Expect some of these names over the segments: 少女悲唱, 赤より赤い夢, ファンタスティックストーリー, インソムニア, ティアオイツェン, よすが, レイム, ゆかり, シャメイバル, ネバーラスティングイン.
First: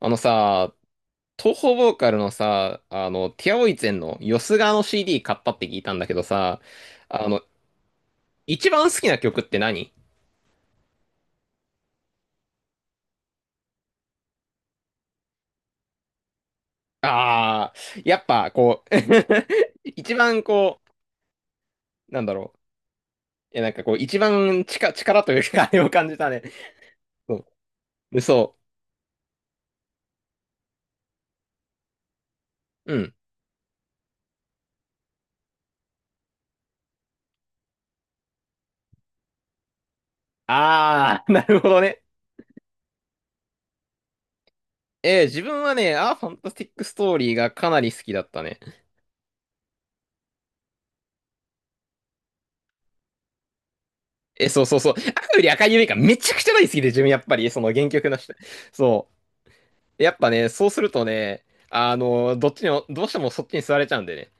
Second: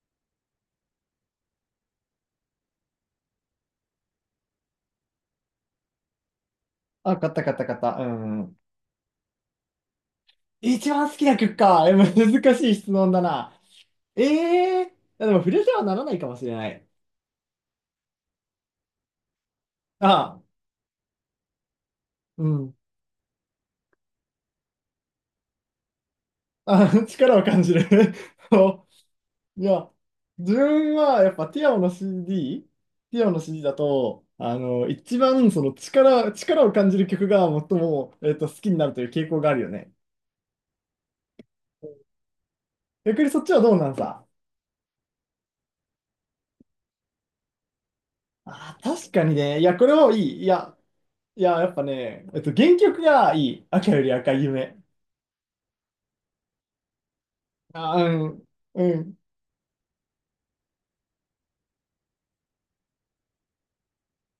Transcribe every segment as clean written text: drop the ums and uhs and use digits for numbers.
あのさ、東方ボーカルのさ、ティアオイツェンのよすがの CD 買ったって聞いたんだけどさ、あ、あ買っの、た買った買った。うん。一番好きな曲って何？一番好きな曲か。え、難しい質問だな。ええー、でも触れてはならないかもしれない。ああー、やっぱこう、 一あ番あ、こう、なんだうろう。ん。いや、なんかこう、一番力というか、あれを感じたね。あ、そ力をう。感じる。でそそう。いや、自分はやっぱティアオの CD、うん。ティアオの CD だと、一番その力を感じる曲が最も、好きになるという傾向があるよね。ああ、なるほどね。逆にそっちはどうなんさ。自分はね、ファンタスティックストーリーがかなり好きだったね。あー、確かにね。いや、これもいい。いや、やっぱね、原曲がいい。赤より赤いえ、そうそ夢。うそう。赤より赤い夢がめちゃくちゃ大好きで、自分やっぱり、その原あ、曲のう人。ん、うそん。う。やっぱね、そうするとね、どっちにも、どうしてもそっちに座れちゃうんでね。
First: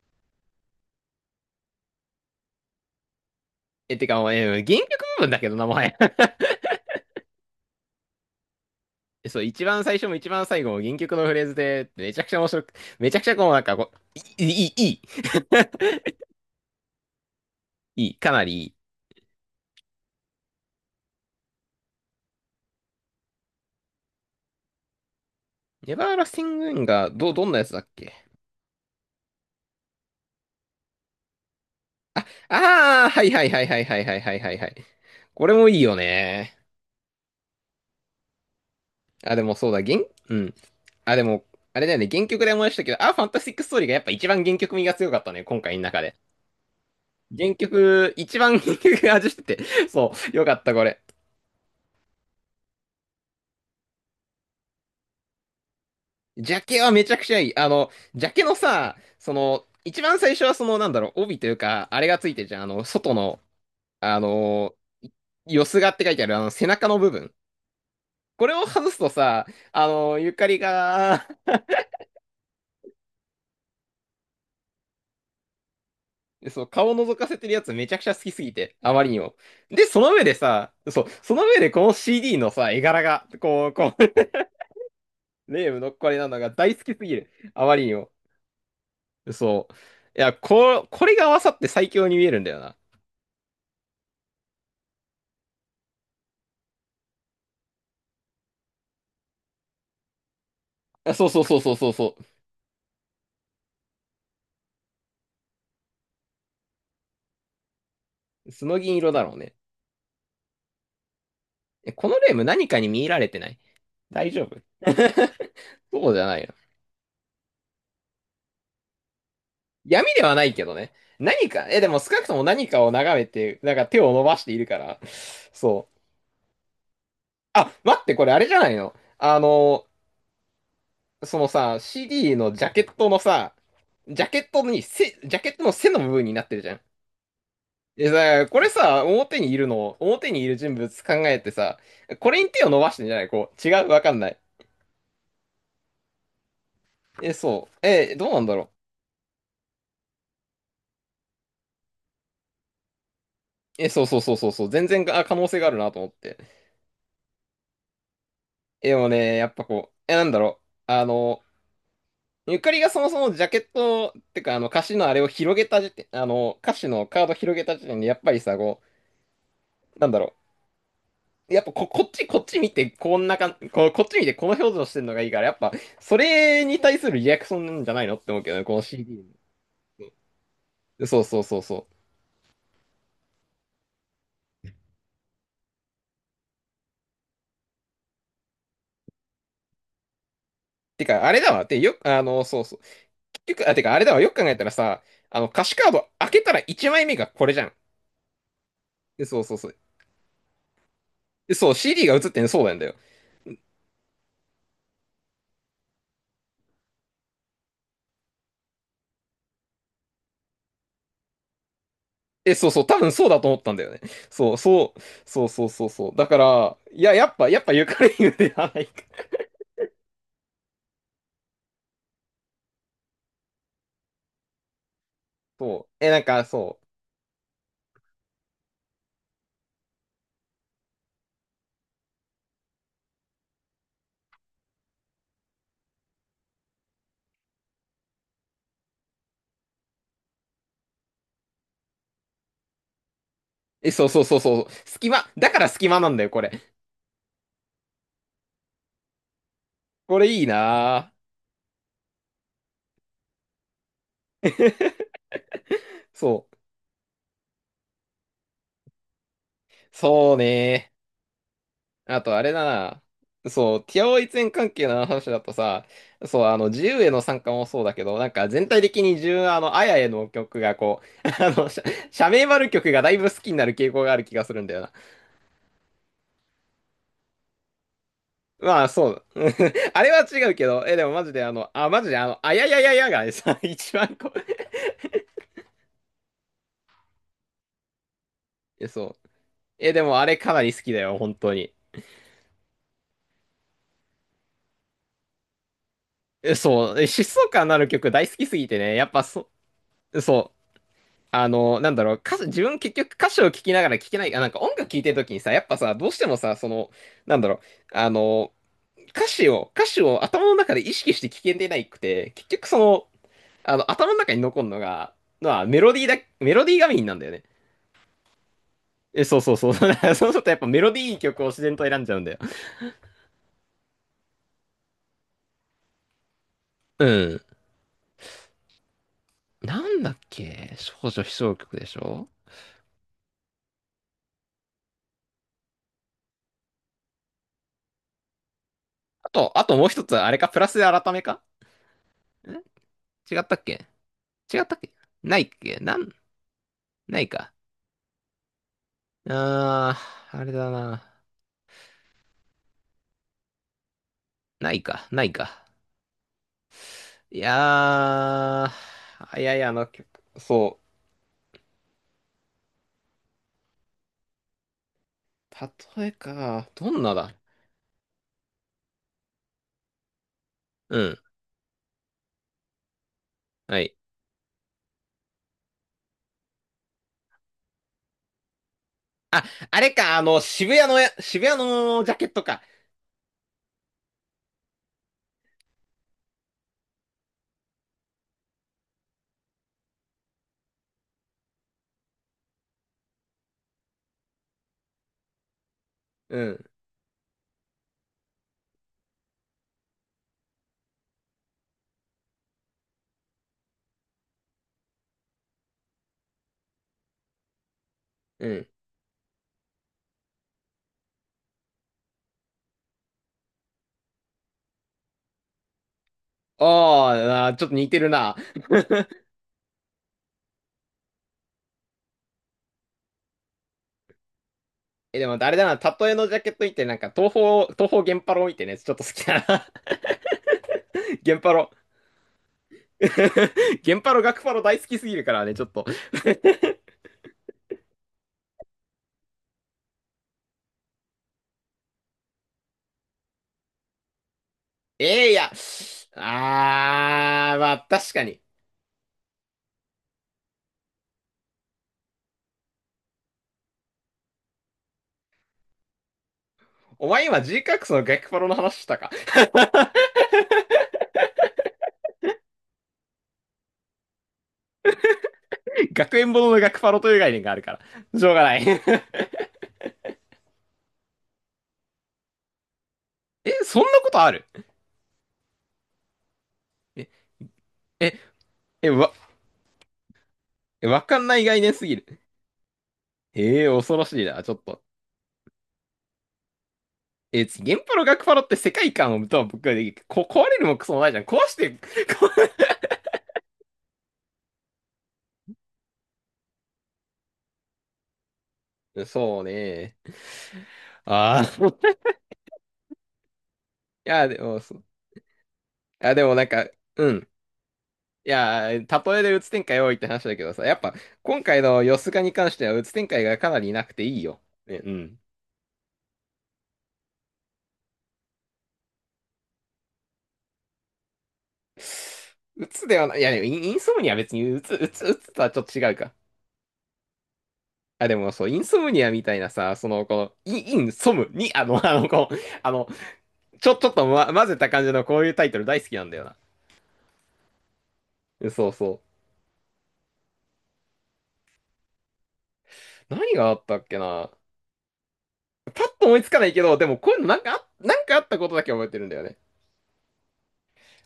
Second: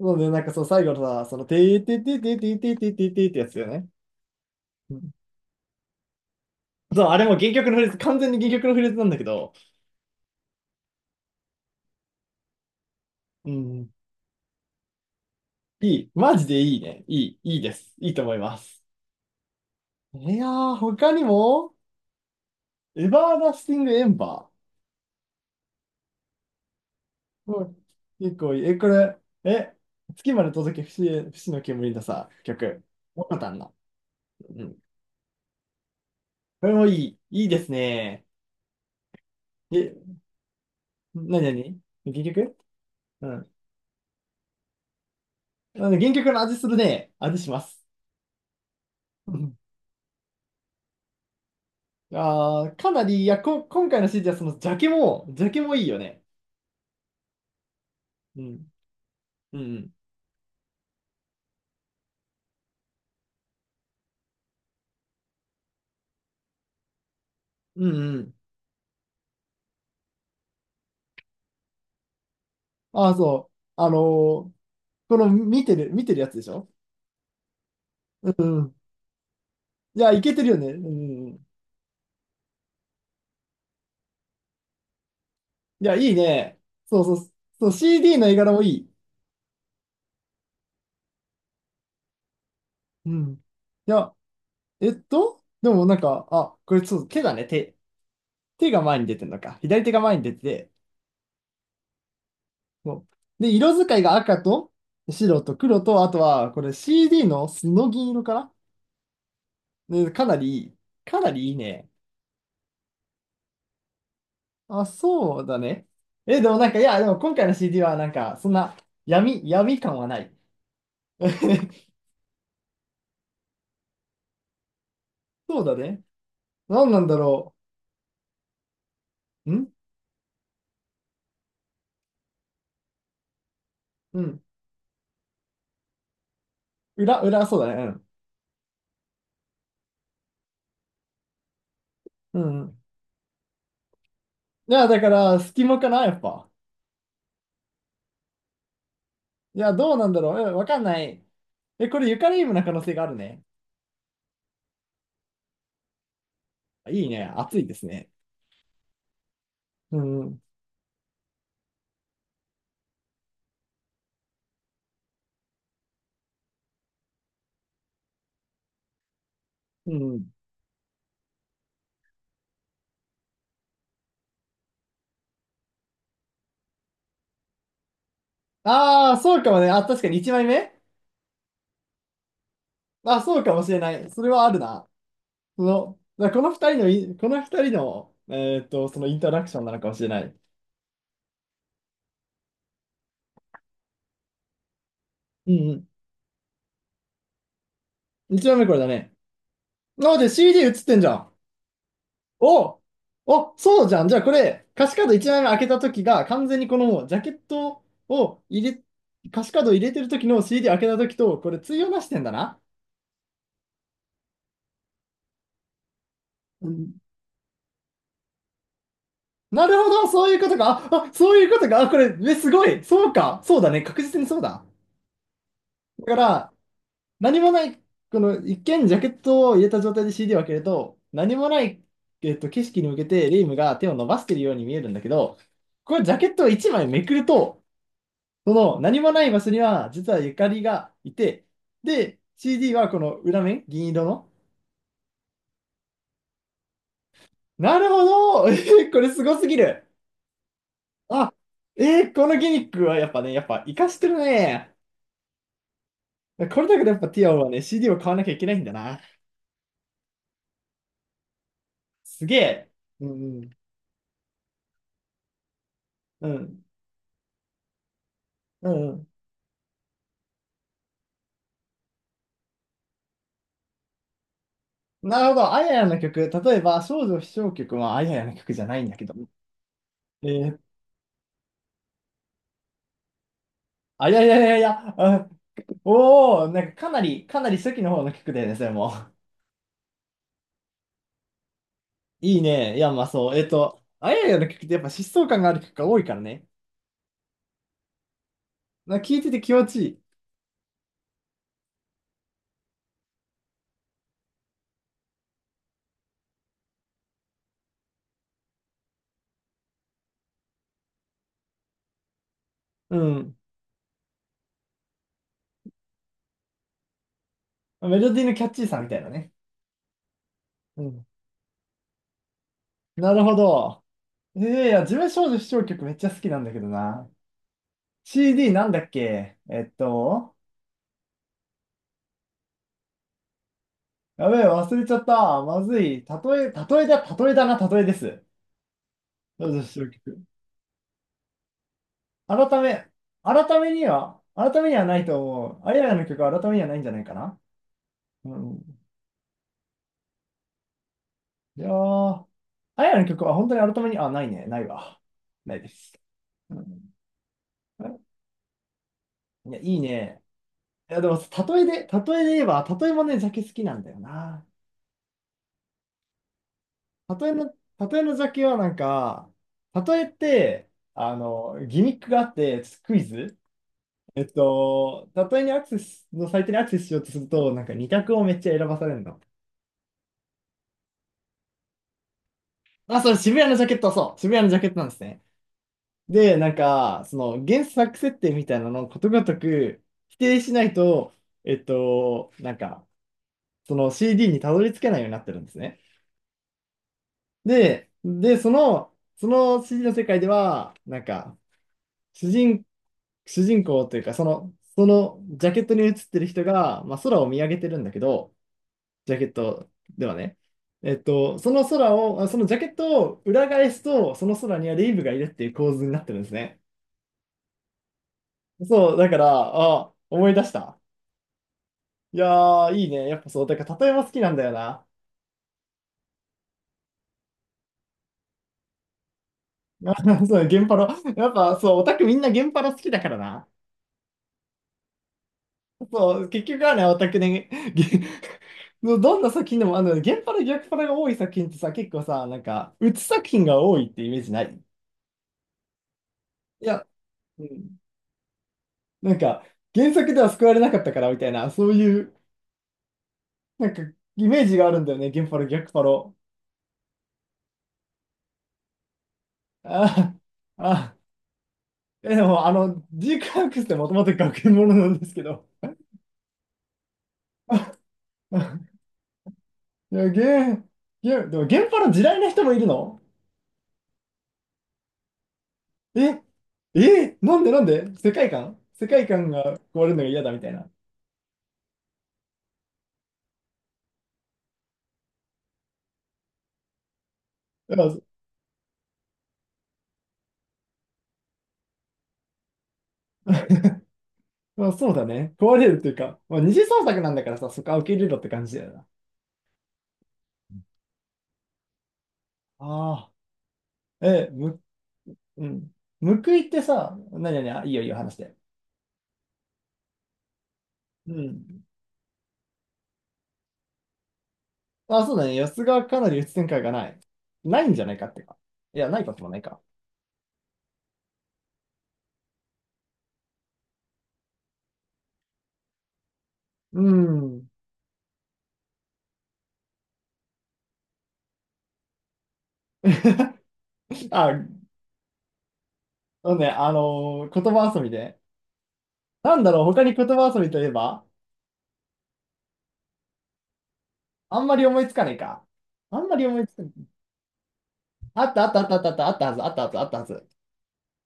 そうね、そう、最後のさ、その、てーてーてーてーてーてーてーてーてーってやつだよね。え、てか、もう、え、原曲うん。部分だけどな、もはや。そう、あれも原曲のフレーズ、完全に原曲のフレーズなんだけそう、ど、一番最初も一番最後も原曲のフレーズで、めちゃくちゃこうう、なんかん、こう、いい、いい。マジでいいね。いい、いいです。いいいい、とか思いなりまいい。す。いやー、他にも、エバーダスティングエンバネバーラスティングインが、どんー。なうやつだん。っけ？結構いい。え、これ、え、月まで届け、不の煙のあ、さ、曲。あーはよいかっはいたはいな。はいはいはいはいはいうはん。い。これもいいよね。これもいい。いいですね。あ、でもそうだ、原、え、うん。あ、でなにも、なあにれだよね、原原曲で曲。思い出したけど、あ、ファうンタスん。ティックストーリーがやっぱ一番原曲味が強かったね、今回あのの中原で。曲の味するね。味し原ます。曲、一番 原曲が味うしん。てて、そう、よかった、これ。あーかなり、今回の CD はそのジャケも、ジャケもいいよね。ジャケはめちゃくちゃいい。ジャうケのん。さ、うん。一番最初はその、帯というか、あれがついてるじゃん。外の、あの、よすがって書いてある、あの、背中の部分。うんうん。これを外すとさ、ゆかりが、ああ、そう。ーこの見てるやつでし そう、ょ。顔を覗かせてるやつめちゃくちゃ好うきすぎん。て、あまりにも。で、そいや、のい上でけてるよね。さ、うんそう、うそのん。上でこの CD のさ、絵柄が、こう、レイムいのや、いこいれなのがね。大好きそうすそぎる。う。あそう、まりにも。CD の絵柄もいい。そう。これが合わさって最強に見えるんだよな。うん。いや、でもなんか、あ、これそう、手だね。手。手が前に出てるのか。左手が前に出てて、あ、そうそうそうそうそうそそう。で、色使いが赤と白と黒と、あとは、これ CD のスノ銀色かう。な。スノ銀色だろうね。ねかなりいい、かなりいいね。え、このレーム何かに見入られてない？大丈夫？ あ、そうだね。そうじゃなえ、いでよ。もなんか、いや、でも今回の CD はなんか、そんな闇感闇はなでい。はないけどね。何か、え、で も少なくとも何かを眺めて、なんか手を伸ばしているから。そうだそう。ね。何なんだろあ、待って、これあれじゃないの？あう。んの、そのさ、CD のジャケットのさ、うん。ジャケットの背の部分になってるじゃん。裏、そうだね。うえ、ん。だからこれさ、表にいる人物考えてさ、こうれにん手うを伸ん。ばしてんじゃない？こう、違う、わかんない。いや、だから、隙間かな、やっぱ。え、そう。え、どうなんだろいや、どうなんだろう。えわかんない。え、これ、ユカリームな可能性があるね。う。え、そうそうそうそうそう、全然あ可能性があるなと思って。いいね。熱いですね。え、でもね、やっぱこう、うえ、なんだん。ろう。あの、ゆかりがそもそもジャケット、ってか、歌詞のあれを広げた時点、歌詞のカード広げた時点で、やっぱりさ、こうう、なんだん。ろう。やっぱこ、こっち、こっち見て、こんなかん、こ、こっち見て、この表情してんのがいいから、やっぱ、それに対するリアクションなんじゃないのって思うけどね、この ああ、CD。そうかもね。あ、確かに1枚目。そうそうそうそう。あ、そうかもしれない。それはあるな。その、だからこの2人のこの二人の、そのインタラクションなのかもしれない。てか、あれだわ。てよ、あの、そうそう。結局、あ、てか、あれだわ。よく考えたらさ、うん歌詞うカード開けたら1枚目がこれじゃん。ん。1枚目これだね。で、そうそうそう。あ、で CD 映ってんじゃん。で、そう、CD が映ってんのそうなんおだよ。お、そうじゃん。じゃあこれ、歌詞カード1枚目開けた時が、完全にこのジャケットを入れ、歌詞カードを入れてる時の CD 開けた時と、これ対応なしてんだえ、な。そうそう、多分そうだと思ったんだよね。そう、そう、そうそうそうそう。だかうら、ん。やっぱゆかり言うではないか。なるほど、そういうことか。あ、そういうことか。あ、これ、え、すごい。そうか。そうだね。確実にそうだ。そう。だえ、かなんか、ら、そう。何もない、この一見ジャケットを入れた状態で CD を開けると、何もない、景色に向けてレイムが手を伸ばしているように見えるんだけど、これジャケットを1枚めくると、その何もない場所には実はゆかりがいて、で、CD はこの裏面、銀え、色そうそうの。そうそう。隙間、だから隙間なんだよ、これ。なるほど、えーこれすごすぎる。これいいなあ、えーこのギミックはやっぱね、やっぱ活かしてるね。ぁ。そう。これだけでやっぱティアオはね、CD を買わなきゃいけないんだな。そうね。あすとげあれだえ。な。うんそう、ティアオイツェン関係の話だとさ、うん。うそう、ん。自由への参加もそうだけど、なんか全う体んう的ん。に自分、あやへの曲がこう、シャメイバル曲がだいぶ好きになる傾向がある気がするんだよな。なるほど。あややの曲。例えば、少女飛翔曲はあややの曲じゃなまいあ、んだけそど。う。あれえは違うー、けど、え、でもマジであの、あ、マジであの、あややややがさ、一番あ、いやいこやう、いやいや、あ、おお、なんかかなり、かなり初期の方の曲だよね、それえ、も。そう。え、でもあれかなり好きだよ、本当に。いいね。いや、まあそう。あややの曲ってやっぱ疾走感がある曲が多いからね。え、そう。え、疾走感のある曲大好きすぎてね、なんやかっ聞いぱててそ、気持ちいい。そう。自分結局歌詞を聞きながら聞けない、あ、なんか音楽聴いてる時にさ、やっぱさ、どうしてもさ、その、なんだろう、あの、歌詞を頭の中で意識して聞けてないくて、結局そうの、ん。頭の中に残るのが、メロディーがメインなんだよね。メロディーのキャッチーさみたいなえ、ね。そうそうそう。そうするとやっぱメうロデん。ィー曲を自然と選んじゃうんだよ。なるほど。えー、いや、自分少女視聴曲めっちゃ好きなんだけどうな。ん。CD なんだっけなんだっけ少女悲唱曲でしょ？やべえ、忘れちゃった。まずい。例えだ、例えだな、例えです。あと、あと私もうの一つ、曲。あれか、プラスで改めかん？改め、違った改っめにけ？は、違改っめたにっはけ？ないとないっ思う。あけややなのん、曲は改めにはないんじゃないかないな。か。うん。ああ、あれだな。いやー、あややの曲は本当に改めに、あ、ないね、ないないわ。か、ないないか。です。うん、いやー、いいやや、いいや、あいの、ね。そいや、でも、例えで言えば、例えもね、ジャケ好きなんだよな。う。例えか、どんな例えだ。の、例えのジャケはなんか、例えって、うん、ギミックがあって、クイズ、はい。例えにアクセスのサイトにアクセスしようとすると、なんか2択をめっちゃ選ばされるの。あ、あれか、渋谷のジャケットか。あ、それ渋谷のジャケット、そう、渋谷のジャケットなんですね。で、なんか、その原作設定みたいなのをことごとく否定しないと、えっと、なんか、その CD にたどり着けないようになってるんですね。うん、で、その CD の世界では、なんか、主人、主人公というか、その、そのジャケットに写ってる人が、まあ、空を見上げてるんだけど、うん。ジャケットではね。その空を、あそのジャケットを裏返すと、その空にはレイブがいるっていう構図になってるんですね。あーあー、ちょっと似てるな。そう、だから、あ、思い出した。いやー、いいね。やっぱそう、だから例えば好きなんだよな。え、でも、あれだな、例えのジャケット見て、なんか、東方源パロ見てね、ちょっと好きだな。あそう、ゲンパロ。やっ源パぱロ。そう、オタクみんなゲンパロ好きだからな。源パロ、学パロ大好きすぎるからね、ちょっと。そう、結局はね、オタクね、ゲ、ど どんな作品でも、ゲンパロ、逆パロが多い作品ってさ、結構さ、なんか、鬱作品が多いってイメージない？えーいや、いや、うあー、まん。あ、確かに。なんか、原作では救われなかったからみたいな、そういう、なんか、イメージがあるんだよね、ゲンパロ、逆パロ。お前今 G カックスの学パロの話したか？ あ ああ。え、でも、ジークアークスってもともと学園ものなんですけど。学園ものの学パロという概念があるか ら。しょうがない。 え、いや、ー、ゲー、でも、現場の地雷な人もいるの？そんなことある？え、え、なんでなんでえ、世え、界わ、観が壊れるのが嫌だみたいな。い、わかんない概念すぎる。ええー、恐ろしいな、ちょっと。え、原パロ学パロって世界観をとは僕はできる。こ、壊れるもクソもないじゃん。壊して、壊まあ、そうだね。壊れるっていうか、まあ、二次創作なんだからさ、そこは受け入れろって感じだよな。れ、そうね。ああ。ああ、いや、でも、そう。いうん。や、で報もなんいってか、さ、うん。なになに、あいいよいいよ、話しいて。やー、例えでうつ展開多いって話だけどさ、やっぱう今回ん。のヨスがに関してはうつ展開がかなりなくていいよ。ね、うあ、そうん。だね。安がかなり鬱展開がない。ないんじゃないかってか。いや、ないこともないか。うつではない、でも、インインソムニアは別にうつとはちょっと違うか。うん。あ、でもそう、インソムニアみたいなさ、その、この、イン、インソムに、あの、ちょっと、ま、あ、混ぜた感じのこういうタイトル大好きなんだよそな。うね、言葉遊びで。えそうそなんだろう、他に言葉遊びといえばう。何があったっけな。あんまり思いつかないか。パッあとん思まいりつか思ないいつけかなど、でい。もこういうのなんかあ、なんかああっったたあこっとただあっけたあっ覚えたあってるたんあだっよたはね。ず、あったはず、あったはず。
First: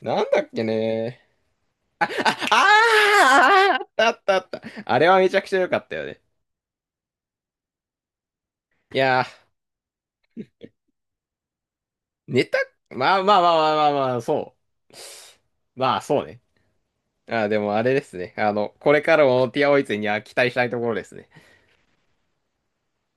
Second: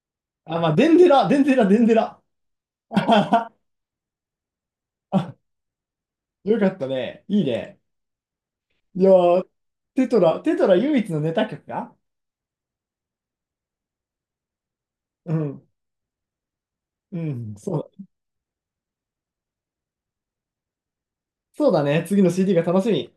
なんだっあ、けまあ、ね。デンデあラ。あーあー、あったあったあった。あれはめちゃあくちゃ良かったよね。よかったね。いいね。いいややー、ー、テトラ唯一のネタ曲か。ネタ、まあまあまあまあまあまあ、そうん。う。まあそうね。うあー、ん、でもそあうれでだ。すね。あの、これからもティアオイツには期待したいところですね。そうだね。次の CD が楽しみ。